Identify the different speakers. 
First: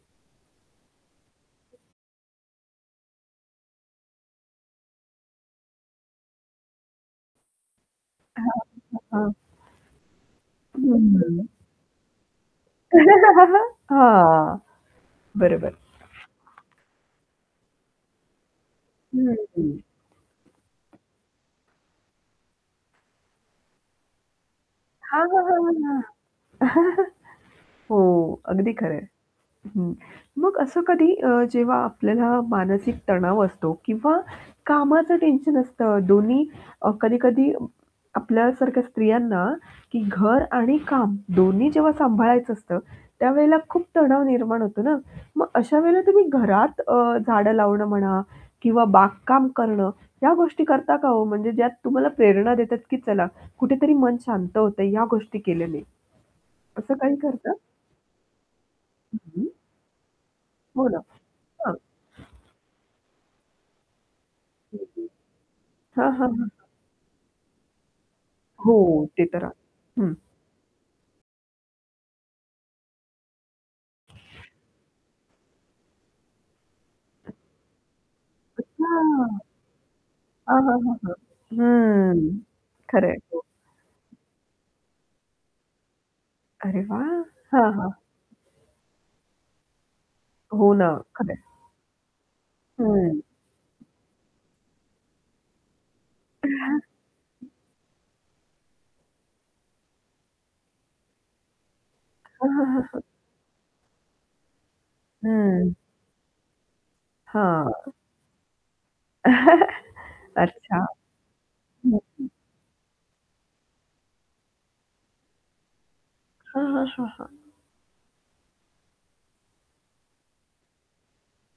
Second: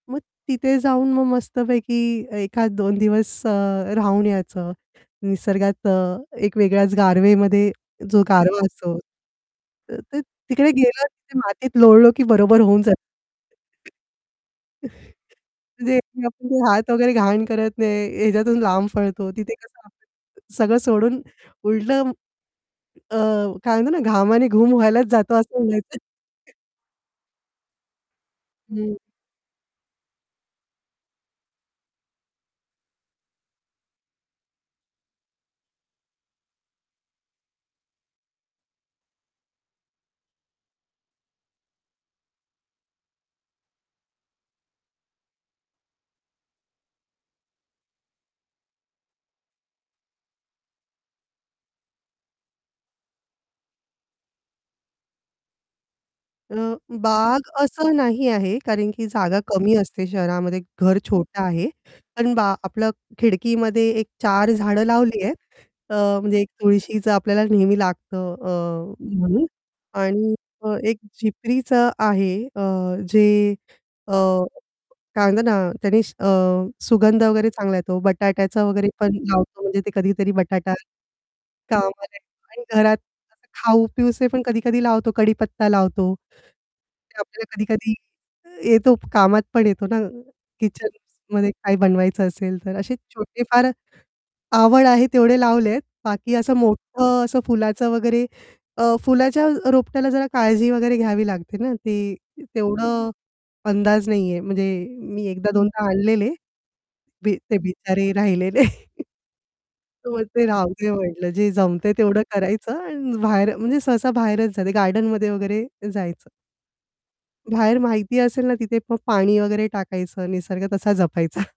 Speaker 1: मग तिथे जाऊन मग मस्तपैकी एखाद 2 दिवस अ, राहून यायचं. निसर्गात अ, एक वेगळ्याच गारवेमध्ये जो गारवा असतो.
Speaker 2: [unintelligible] हां.
Speaker 1: तर ते तिकडे गेलो तिथे
Speaker 2: [unintelligible]
Speaker 1: मातीत लोळलो, की बरोबर होऊन जा
Speaker 2: हां, बरोबर.
Speaker 1: तर ते आपले हात वगैरे घाण करत नाही, याच्यातून लांब
Speaker 2: हं,
Speaker 1: पळतो, तिथे कसं
Speaker 2: हं.
Speaker 1: आपण सगळं सोडून उलटं अ, काय म्हणतो ना घामाने घूम व्हायलाच
Speaker 2: हां,
Speaker 1: जातो
Speaker 2: हां,
Speaker 1: असं
Speaker 2: हां, हां,
Speaker 1: म्हणायचं.
Speaker 2: हां. हो, अगदी खरं
Speaker 1: हं.
Speaker 2: आहे. हं. मग असं कधी अ, जेव्हा आपल्याला मानसिक तणाव असतो किंवा कामाचं टेन्शन असतं, दोन्ही अ, कधी-कधी अ, आपल्यासारख्या स्त्रियांना की घर आणि काम दोन्ही जेव्हा सांभाळायचं असतं, त्यावेळेला खूप तणाव निर्माण होतो ना. मग अशा वेळेला तुम्ही घरात अ, झाडं लावणं म्हणा किंवा बागकाम करणं. या गोष्टी करता का हो? म्हणजे ज्यात तुम्हाला प्रेरणा देतात, की चला कुठेतरी मन शांत होतंय या गोष्टी केल्याने.
Speaker 1: अ,
Speaker 2: असं काही
Speaker 1: बाग
Speaker 2: करता?
Speaker 1: असं नाही आहे, कारण की
Speaker 2: हं,
Speaker 1: जागा
Speaker 2: हं.
Speaker 1: कमी असते शहरामध्ये
Speaker 2: हो
Speaker 1: घर
Speaker 2: ना,
Speaker 1: छोटं आहे.
Speaker 2: हां.
Speaker 1: अण बा आपल खिडकीमध्ये एक 4 झाडं लावली आहेत.
Speaker 2: [unintelligible]
Speaker 1: अ,
Speaker 2: हां, हां,
Speaker 1: म्हणजे एक
Speaker 2: हां.
Speaker 1: तुळशीचं आपल्याला नेहमी लागतं
Speaker 2: हो,
Speaker 1: अ,
Speaker 2: ते तर
Speaker 1: म्हणून
Speaker 2: हं.
Speaker 1: आणि एक झिपरीचं आहे अ, जे अ, काय म्हणतात ना, त्याने अ, सुगंध वगैरे चांगला येतो, बटाट्याचा वगैरे पण
Speaker 2: अच्छा.
Speaker 1: लावतो, म्हणजे ते कधीतरी
Speaker 2: हां,
Speaker 1: बटाटा
Speaker 2: हां, हां, हां.
Speaker 1: कामाच्या
Speaker 2: हम्म,
Speaker 1: आणि घरात
Speaker 2: खरं आहे. हो
Speaker 1: असं खाऊ पिऊसे पण कधी-कधी लावतो, कढीपत्ता लावतो.
Speaker 2: अरे वाह!
Speaker 1: ते आपल्याला
Speaker 2: हां, हां.
Speaker 1: कधी-कधी येतो कामात पण येतो ना
Speaker 2: हो ना, खरं आहे.
Speaker 1: किचनमध्ये काही बनवायचं असेल तर. असे
Speaker 2: हं.
Speaker 1: छोटे फार आवड आहे तेवढे लावलेत बाकी असं मोठं असं फुलाचं वगैरे अ, फुलाच्या रोपट्याला जरा काळजी वगैरे घ्यावी लागते ना, ती
Speaker 2: हां, हां, हां, हां.
Speaker 1: तेवढं अंदाज नाही आहे, म्हणजे मी एकदा
Speaker 2: हं.
Speaker 1: दोनदा आणलेले बी ते
Speaker 2: हां.
Speaker 1: बिचारे राहिले नाही मग ते
Speaker 2: अच्छा,
Speaker 1: राहूदे म्हटलं, जे जमतंय
Speaker 2: हं,
Speaker 1: तेवढं
Speaker 2: हं.
Speaker 1: करायचं आणि बाहेर म्हणजे सहसा बाहेरच जाते गार्डनमध्ये वगैरे जायचं.
Speaker 2: हां, हां, हां, हां.
Speaker 1: बाहेर माहिती असेल ना तिथे मग पाणी वगैरे टाकायचं निसर्ग तसा जपायचा.